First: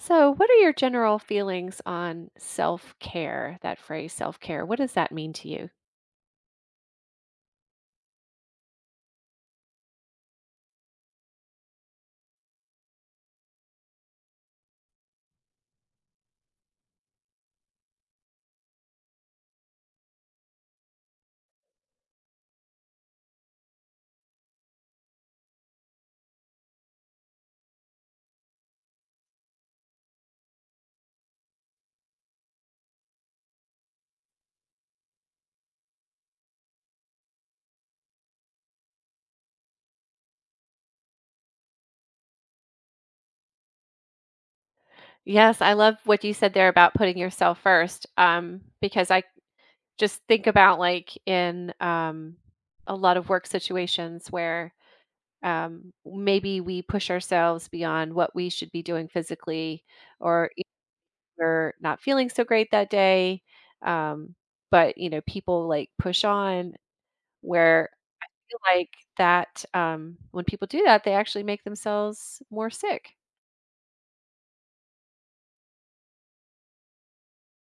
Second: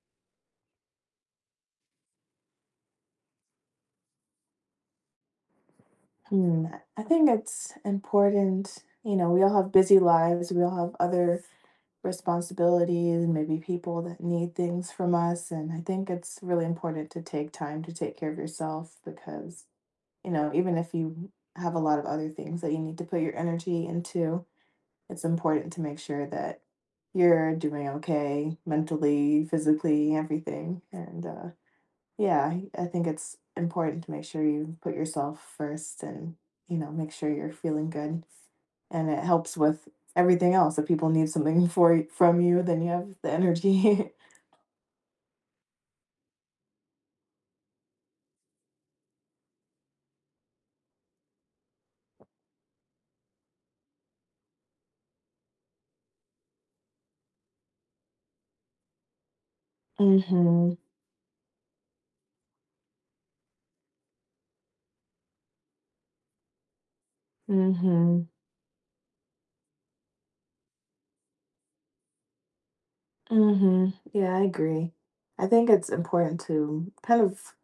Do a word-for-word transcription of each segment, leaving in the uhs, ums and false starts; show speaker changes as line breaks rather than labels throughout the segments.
So, what are your general feelings on self care? That phrase, self care, what does that mean to you?
Hmm, I think it's important. You know, we all have busy lives. We all have other responsibilities and maybe people that need things from us. And I think it's really important to take time to take care of yourself because, you know, even if you have a lot of other things that you need to put your energy into, it's important to make sure that you're doing okay mentally, physically, everything. And uh, yeah, I I think it's important to make sure you put yourself first and, you know, make sure you're feeling good, and it helps with everything else. If people need something for y from you, then you have the energy.
Yes, I love what you said there about putting yourself first. Um, because I just think about like in um, a lot of work situations where um, maybe we push ourselves beyond what we should be doing physically, or if
Mhm,
we're not feeling so great that day. Um, but you know, people like push on where
mhm,
like that, um, when people do that, they actually make themselves more sick.
mhm. Yeah, I agree. I think it's important to kind of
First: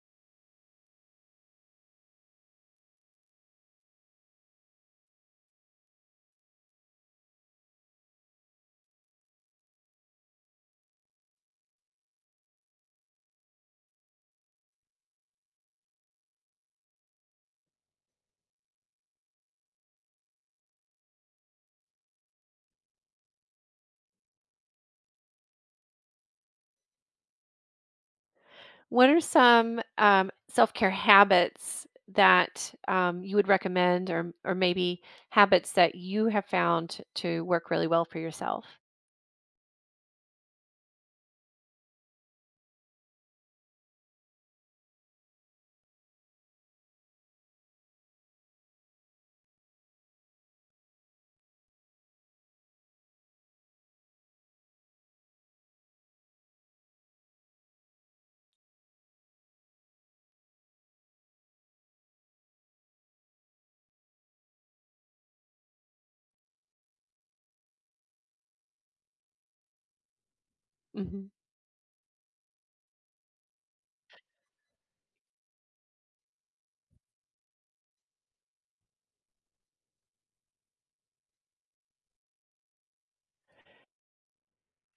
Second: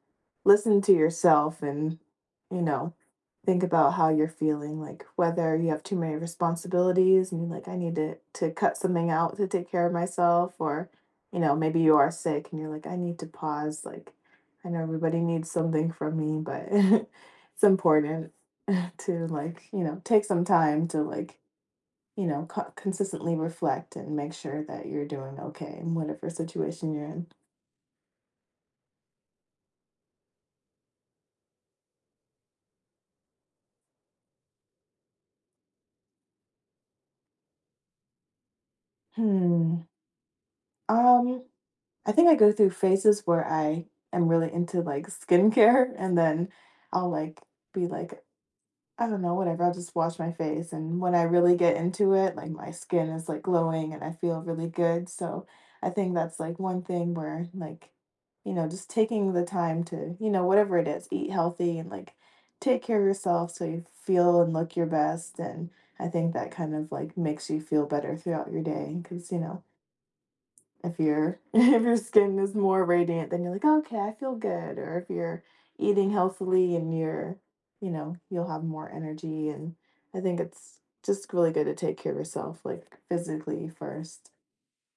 listen to yourself and, you know, think about how you're feeling, like whether you have too many responsibilities and you're like, I need to, to cut something out to take care of myself, or, you know, maybe you are sick and you're like, I need to pause. Like, I know everybody needs something from me, but it's important to, like, you know, take some time to, like, you know, co- consistently reflect and make sure that you're doing okay in whatever situation you're in.
What are some, um, self-care habits that, um, you would recommend or or maybe habits that you have found to work really well for yourself?
Hmm. Um. I think I go through phases where I am really into like skincare and then I'll like be like, I don't know, whatever, I'll just wash my face. And when I really get into it, like my skin is like glowing and I feel really good. So I think that's like one thing where like, you know, just taking the time to, you know, whatever it is, eat healthy and like take care of yourself so you feel and look your best. And I think that kind of like makes you feel better throughout your day because, you know, if
Mhm.
your if your skin is more radiant, then you're like, okay, I feel good. Or if you're eating healthily and you're, you know, you'll have more energy. And I think it's just really good to take care of yourself like physically first.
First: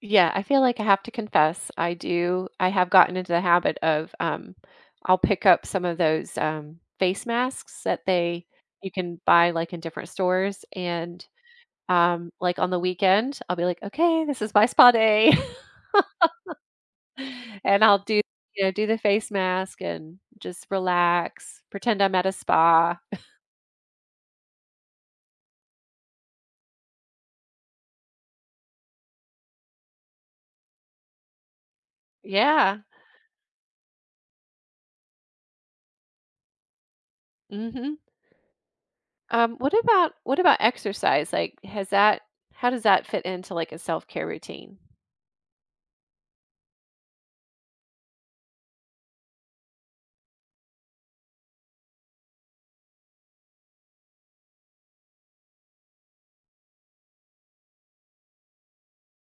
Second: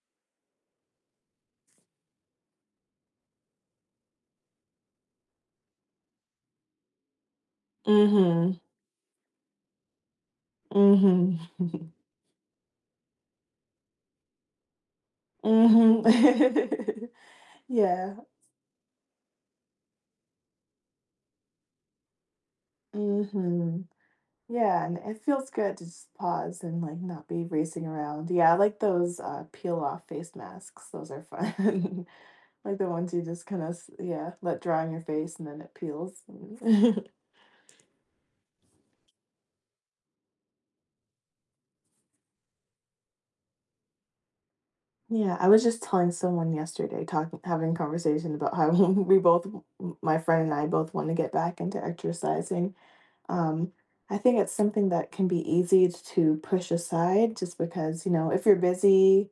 Yeah, I feel like I have to confess, I do I have gotten into the habit of, um, I'll pick up some of those, um, face masks that they
Mhm,
you can buy, like, in different stores, and
mhm,
Um, like, on the weekend, I'll be like, "Okay, this is my spa day."
mhm.
And I'll do
Yeah,
you know, do the face mask and just relax, pretend I'm at a spa.
mhm. Yeah, and it feels good to just pause and like not be racing around. Yeah, I like those uh peel off face masks, those are fun.
Yeah.
Like the ones you just kinda, yeah, let dry on your face and then it peels.
Mhm. Um, what about what about exercise? Like, has that how does that fit into, like, a self-care routine?
Yeah, I was just telling someone yesterday, talking having a conversation about how we both, my friend and I, both wanna get back into exercising. Um, I think it's something that can be easy to push aside just because, you know, if you're busy,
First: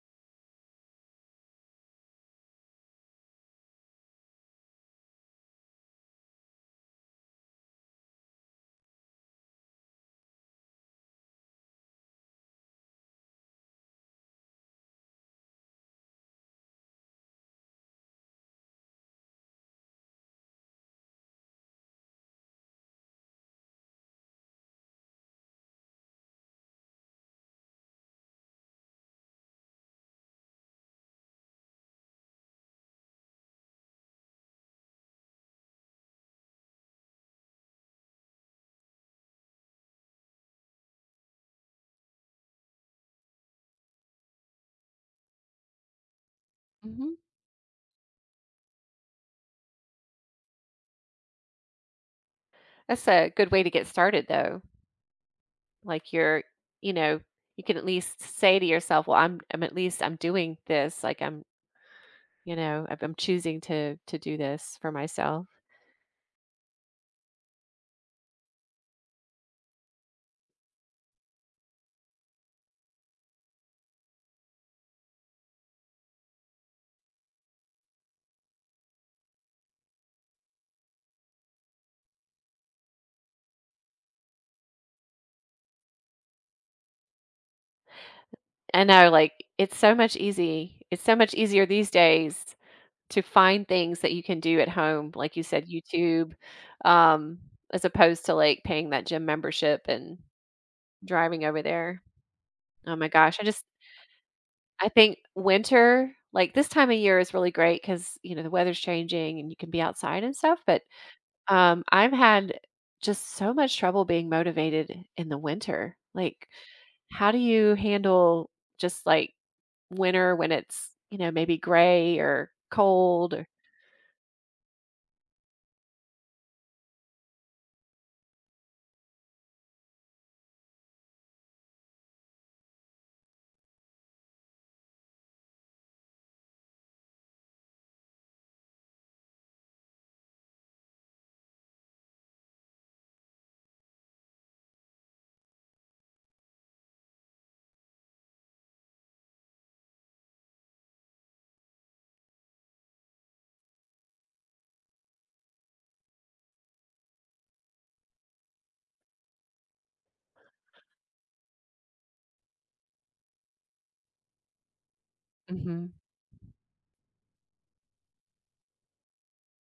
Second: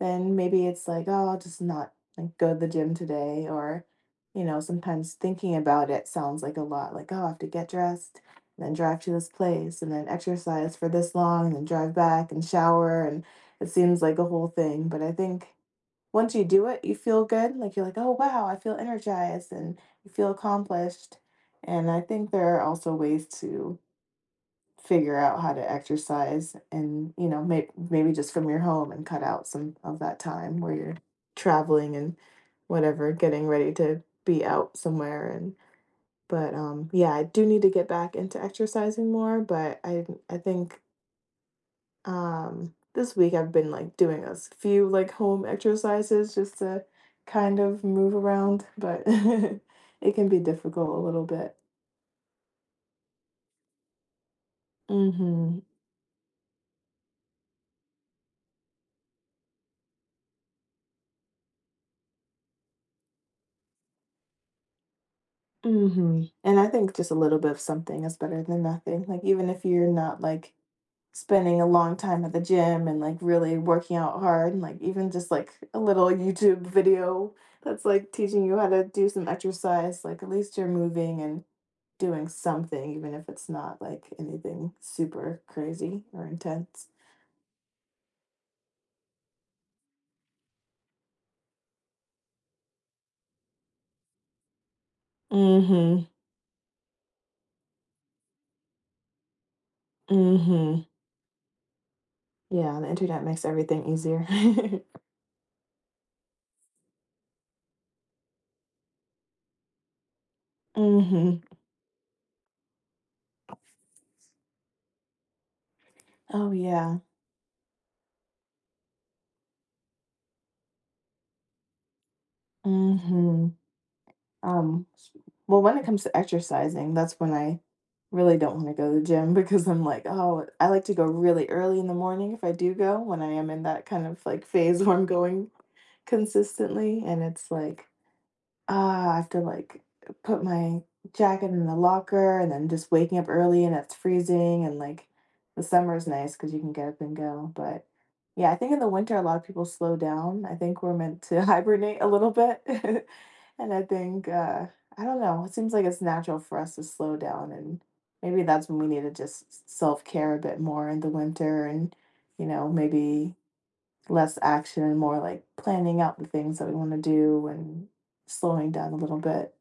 then maybe it's like, oh, I'll just not like go to the gym today. Or, you know, sometimes thinking about it sounds like a lot, like, oh, I have to get dressed and then drive to this place and then exercise for this long and then drive back and shower. And it seems like a whole thing. But I think once you do it, you feel good. Like you're like, oh wow, I feel energized and you feel accomplished. And I think there are also ways to figure out how to exercise and, you know, may- maybe just from your home and cut out some of that time where you're traveling and whatever, getting ready to be out somewhere. And but um yeah, I do need to get back into exercising more, but I I think um, this week I've been like doing a s- few like home exercises just to
Mhm.
kind of move around, but it can be difficult a little bit.
That's a good way to get started, though.
Mm-hmm.
Like, you're you know, you can at least say to yourself, "Well, I'm I'm at least I'm doing this, like, I'm" you know, "I'm I'm choosing to to do this for myself."
Mm-hmm. And I think just a little bit of something is better than nothing. Like even if you're not like spending a long time at the gym and like really working out hard, and like even just like a little YouTube video that's like teaching you how to do some exercise, like at least you're moving and doing something, even if it's not like anything super crazy or intense.
I know, like, it's so much easy it's so much easier these days to find things that you can do at home, like you said,
Mm-hmm.
YouTube, um, as opposed to, like, paying that gym membership and
Mm-hmm.
driving over there.
Yeah, the
Oh my
internet
gosh, I
makes
just
everything easier.
I think winter, like, this time of year is really great because you know, the weather's changing and you can be outside and stuff, but
Mm-hmm.
um, I've had just so much trouble being motivated in the winter. Like,
Oh yeah.
how do you handle just like winter when it's, you know, maybe gray or cold or
Mm-hmm. Um, well, when it comes to exercising, that's when I really don't want to go to the gym because I'm like, oh, I like to go really early in the morning if I do go when I am in that kind of like phase where I'm going consistently. And it's like, ah, I have to, like, put my jacket in the locker and then just waking up early and it's freezing and, like, the summer is nice because you can get up and go. But yeah, I think in the winter, a lot of people slow down. I think we're meant to hibernate a little bit, and I think, uh, I don't know, it seems like it's natural for us to slow down, and maybe that's when we need to just self-care a bit more in the winter and, you know, maybe less action and more like
Mhm.
planning out the things that we want to do and slowing down a little bit.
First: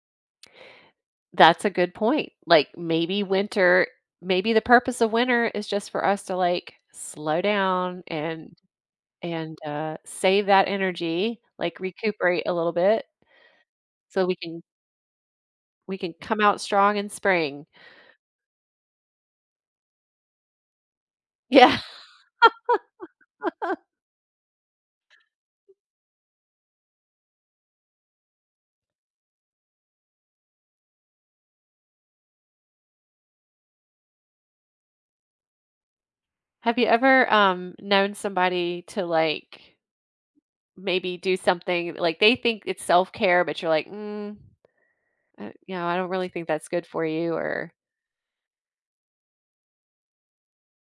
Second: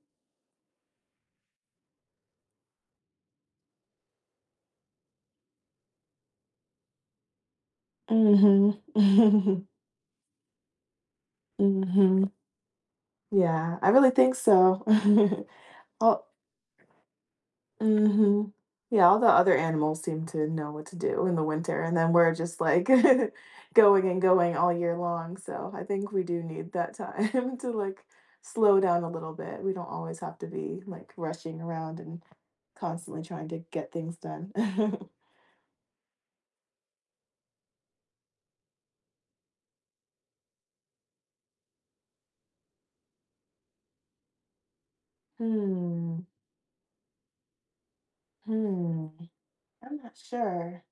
That's a good point. Like maybe winter, maybe the purpose of winter is just for us to like slow down and
Mhm.
and,
Mhm.
uh, save that energy, like, recuperate a little bit
Yeah, I really
so
think
we can
so.
we can
Oh,
come out strong in spring.
mhm. Yeah, all the other animals seem to know what to do in the
Yeah.
winter, and then we're just like going and going all year long. So I think we do need that time to like slow down a little bit. We don't always have to be like rushing around and constantly trying to get things done.
Have you ever, um, known somebody to, like, maybe do something like, they think it's self-care, but you're like, "Mm, uh, you know, I don't
Hmm.
really think that's good for you," or
Hmm, I'm not sure.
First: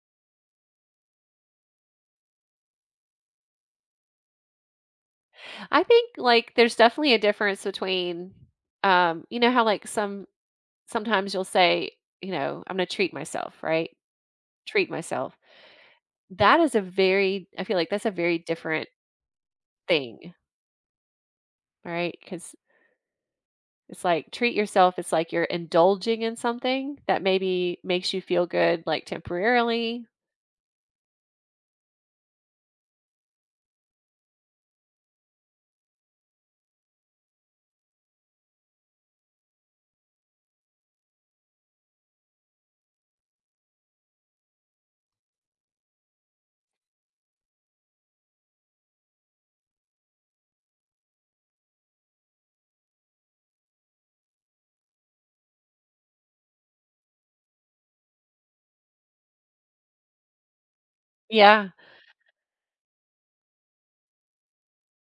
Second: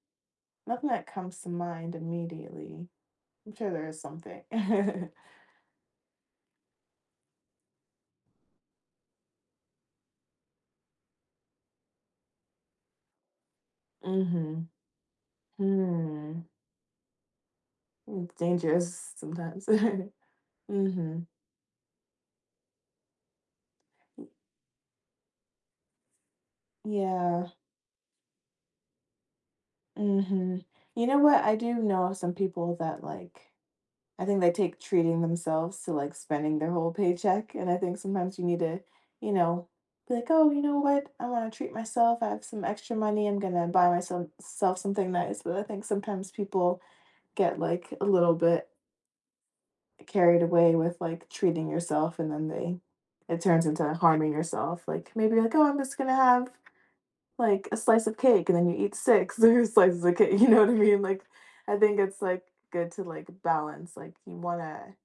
Nothing that comes to mind immediately. I'm sure there is something.
I think, like, there's definitely a difference between, um, you know how, like, some sometimes you'll say, you know, "I'm gonna treat myself," right?
Mm-hmm.
"Treat myself."
Hmm.
That is a very I feel like that's a
It's
very different
dangerous sometimes.
thing,
Mm-hmm.
right? Because it's like treat yourself. It's like you're indulging in something that
Yeah.
maybe makes you feel good, like temporarily.
Mm-hmm. You know what? I do know of some people that like, I think they take treating themselves to like spending their whole paycheck. And I think sometimes you need to, you know, be like, oh, you know what? I want to treat myself. I have some extra money. I'm gonna buy myself self something nice. But I think sometimes people get, like, a little bit carried away with, like, treating yourself, and then they, it turns into harming yourself, like, maybe like, oh, I'm just gonna have, like, a slice of cake, and then you eat six or slices of cake, you know what I mean? Like,
Yeah.
I think it's, like, good to, like, balance, like, you wanna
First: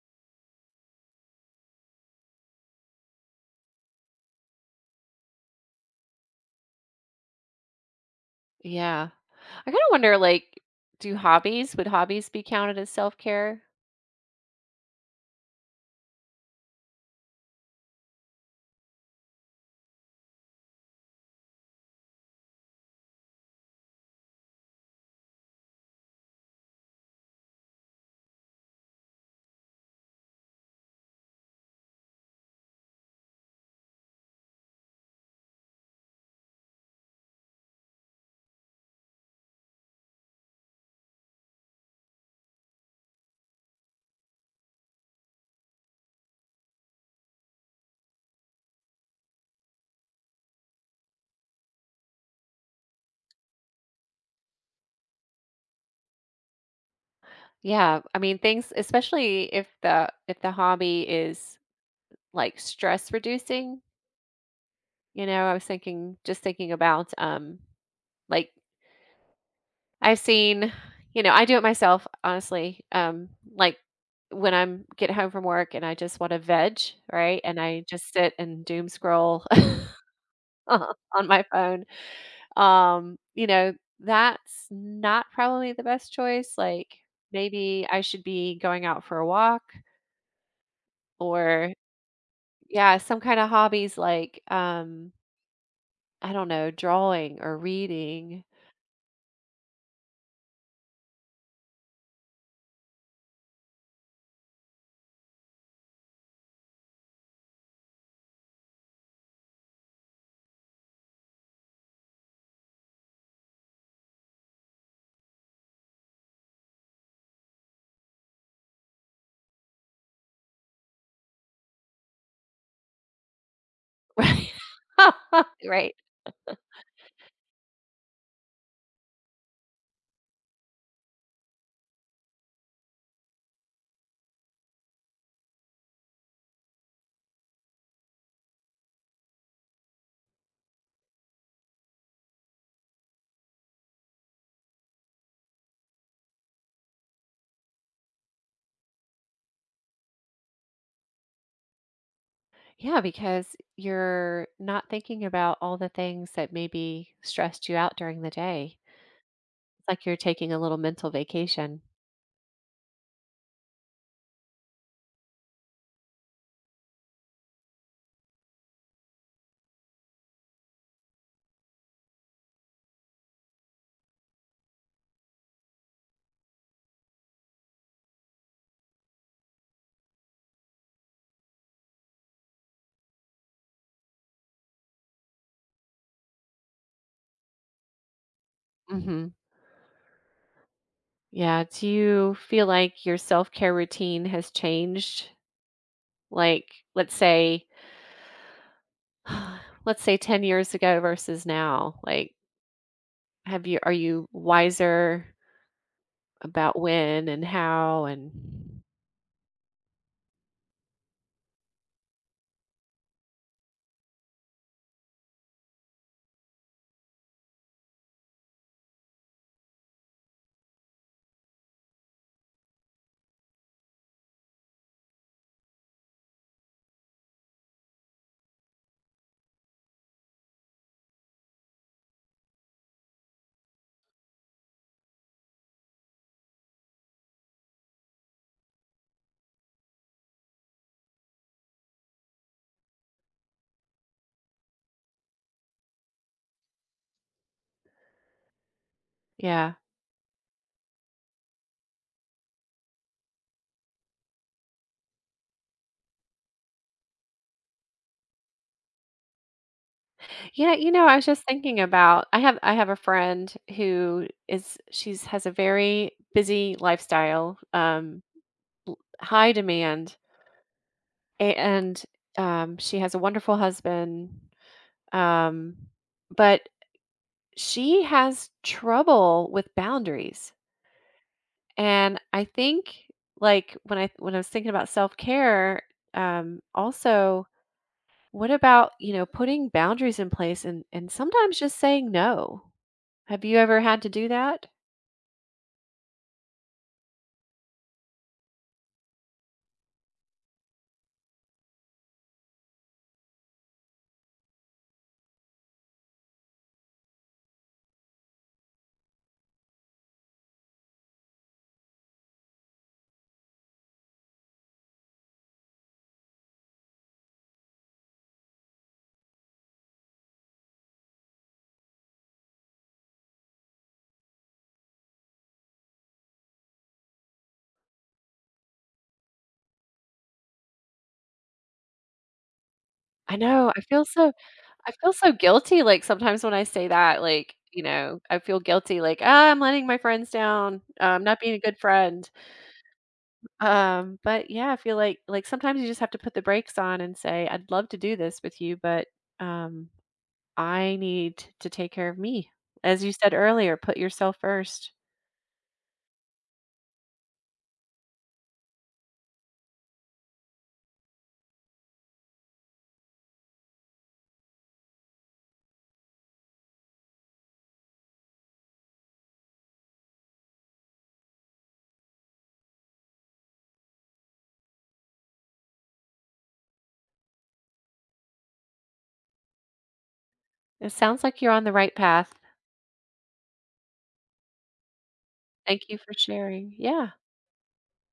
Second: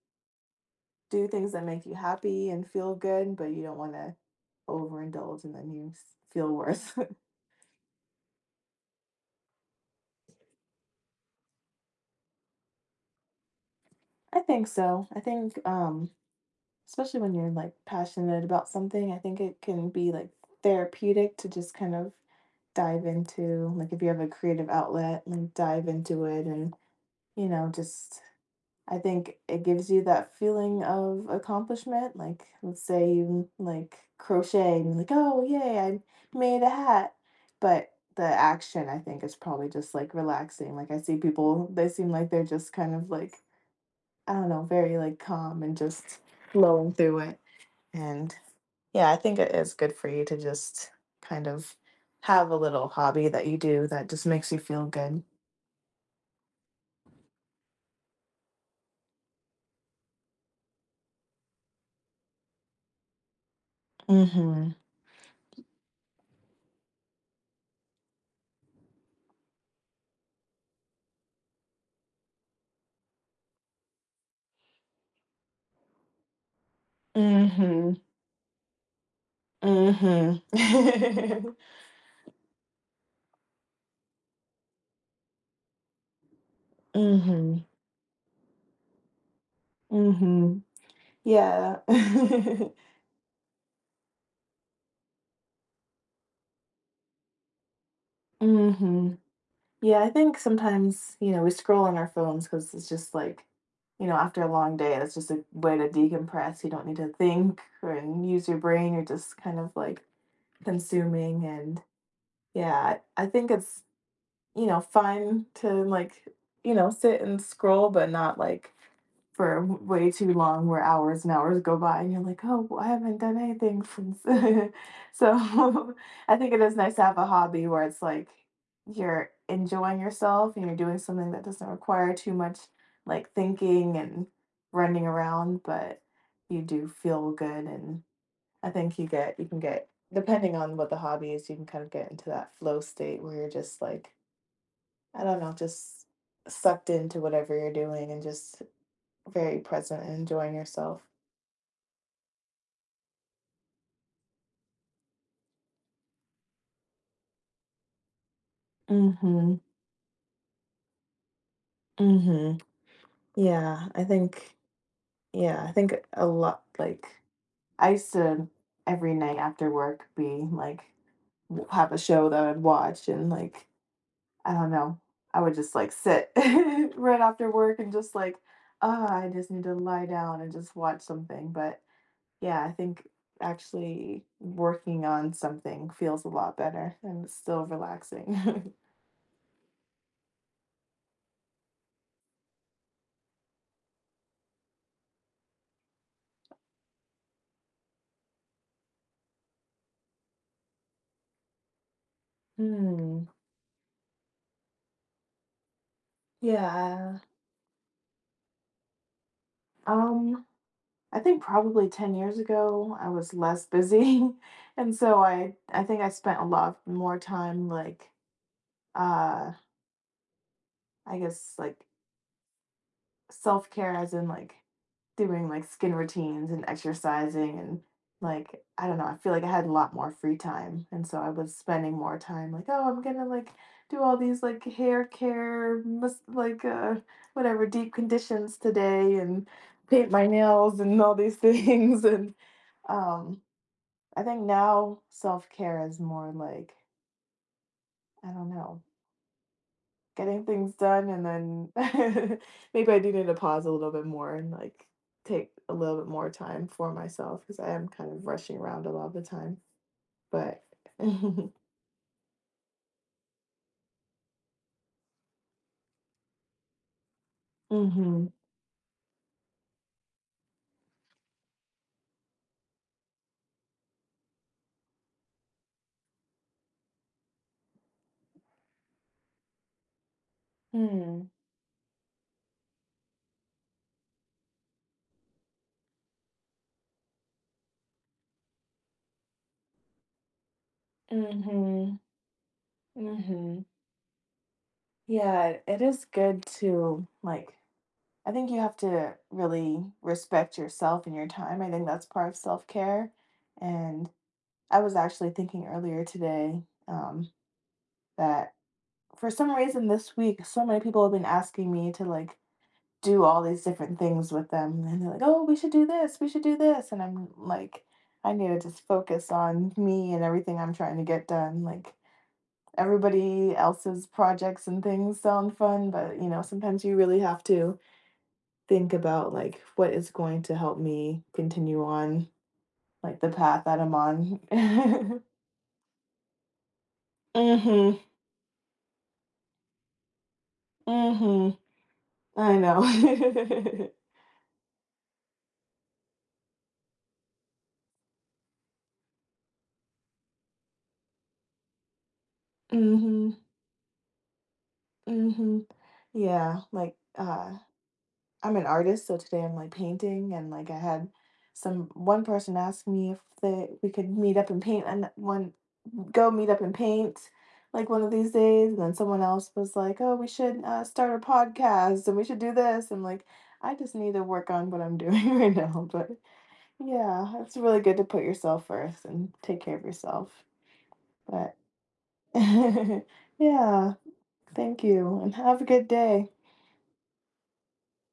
do things that make you happy and feel good, but you don't wanna overindulge and then you s feel worse.
Yeah. I kind of wonder like, do hobbies, would hobbies be counted as self care?
I think so. I think, um especially when you're, like, passionate about something, I think it can be, like, therapeutic to just kind of dive into, like, if you have a creative outlet, like dive into it and, you know, just I think it gives you that feeling of accomplishment, like, let's say you, like, crochet and you're like, oh, yay, I made a hat. But the action, I think, is probably just, like, relaxing, like, I see people, they seem like they're just kind of, like, I don't know, very, like, calm and just flowing through it. And yeah, I think it is good for you to just kind of have a little hobby that you do that just makes you feel good.
Yeah. I mean, things, especially if the, if the hobby is like stress reducing,
Mhm.
you know, I was thinking, just thinking about, um, like I've seen you know, I do it myself, honestly, um, like, when I'm get home from work and I just wanna veg, right? And I
Mhm.
just sit and doom scroll
Mhm.
on my phone, um, you know, that's not probably the best choice, like,
Mhm.
maybe I should be going out for a walk
Mhm.
or
Yeah.
yeah, some kinda hobbies like, um, I don't know, drawing or reading,
Mhm. Yeah, I think sometimes, you know, we scroll on our phones cuz it's just like, you know, after a long day, that's just a way to decompress. You don't need to think or and use your brain. You're just kind of like consuming. And yeah, i I think it's, you know, fun to like, you know, sit and scroll, but not like for way too long where hours and hours go by and you're like, oh, I haven't done anything since.
right? Right.
So I think it is nice to have a hobby where it's like you're enjoying yourself and you're doing something that doesn't require too much like thinking and running around, but you do feel good. And I think you get, you can get, depending on what the hobby is, you can kind of get into that flow state where you're just like, I don't know, just sucked into whatever you're doing and just very present and enjoying yourself.
Yeah, because you're not thinking about all the things that maybe stressed you out during the day.
Mhm,
It's like you're taking a little mental vacation.
mhm. Yeah, I think yeah, I think a lot like I used to every night after work be like w- have a show that I'd watch, and like I don't know, I would just like sit right after work and just like, ah, I just need to lie down and just watch something. But yeah, I think actually working on something feels a lot better and it's still relaxing.
Hmm. Yeah. Do you feel like your self care routine has changed? Like, let's say, let's say ten years ago versus now. Like,
Hmm.
have you, are you wiser about
Yeah.
when and how? And
Um, I think probably ten years ago I was less busy. And so I I think I spent a lot more time like, uh I guess like self-care as in like doing, like, skin routines and exercising and, like, I don't know, I feel like I had a lot more free time, and so I was spending more time like, oh, I'm gonna, like, do all these, like, hair care, mas like, uh, whatever, deep conditions today and paint my nails and all these things, and, um, I think now self-care is more like, I don't know.
yeah.
Getting things done. And then maybe I do need to pause a little bit more and, like, take a little bit more time for myself because I am kind of rushing around a lot of the time, but
Yeah, you know, I was just
mhm.
thinking about I have I have a friend who is she's has a very busy lifestyle, um,
Mm.
l- high demand, a- and um, she has a wonderful husband, um, but she has trouble with boundaries.
Mhm.
And I think, like when I when I was thinking about self care, um, also, what about you know putting boundaries in place and and sometimes just
Mhm.
saying no. Have you
Mhm.
ever had to do that?
Yeah, it is good to, like, I think you have to really respect yourself and your time, I think that's part of self-care. And I was actually thinking earlier today, um, that for some reason this week, so many people have been asking me to like do all these different things with them. And they're like, oh, we should do this, we should do this. And I'm like, I need to just focus on me and everything I'm trying to get done. Like everybody else's projects and things sound fun, but you know, sometimes you really have to think about like what is going to help me continue on like the
I
path
know,
that
I
I'm
feel so
on.
I feel so guilty, like, sometimes when I say that, like, you
Mm-hmm.
know, I feel guilty, like, "Ah, I'm letting my friends down, uh, I'm not
Mm-hmm.
being a good friend."
I know.
Um, but yeah, I feel like like, sometimes you just have to put the brakes on and say, "I'd love to do this with you, but, um, I need to take care of me." As you said
Mm-hmm.
earlier, put yourself first.
Mm-hmm. Yeah, like, uh, I'm an artist, so today I'm like painting, and like I had some one person ask me if they we could meet up and paint, and one go meet up and paint like one of these days. And then someone else was like, oh, we should uh, start a podcast, and we should do this. And like, I just need to work on what I'm doing right now. But yeah, it's really good to put yourself first and take care of yourself.
It sounds like you're
But
on the right path.
yeah, thank you, and have a good
Thank you for
day.
sharing. Yeah.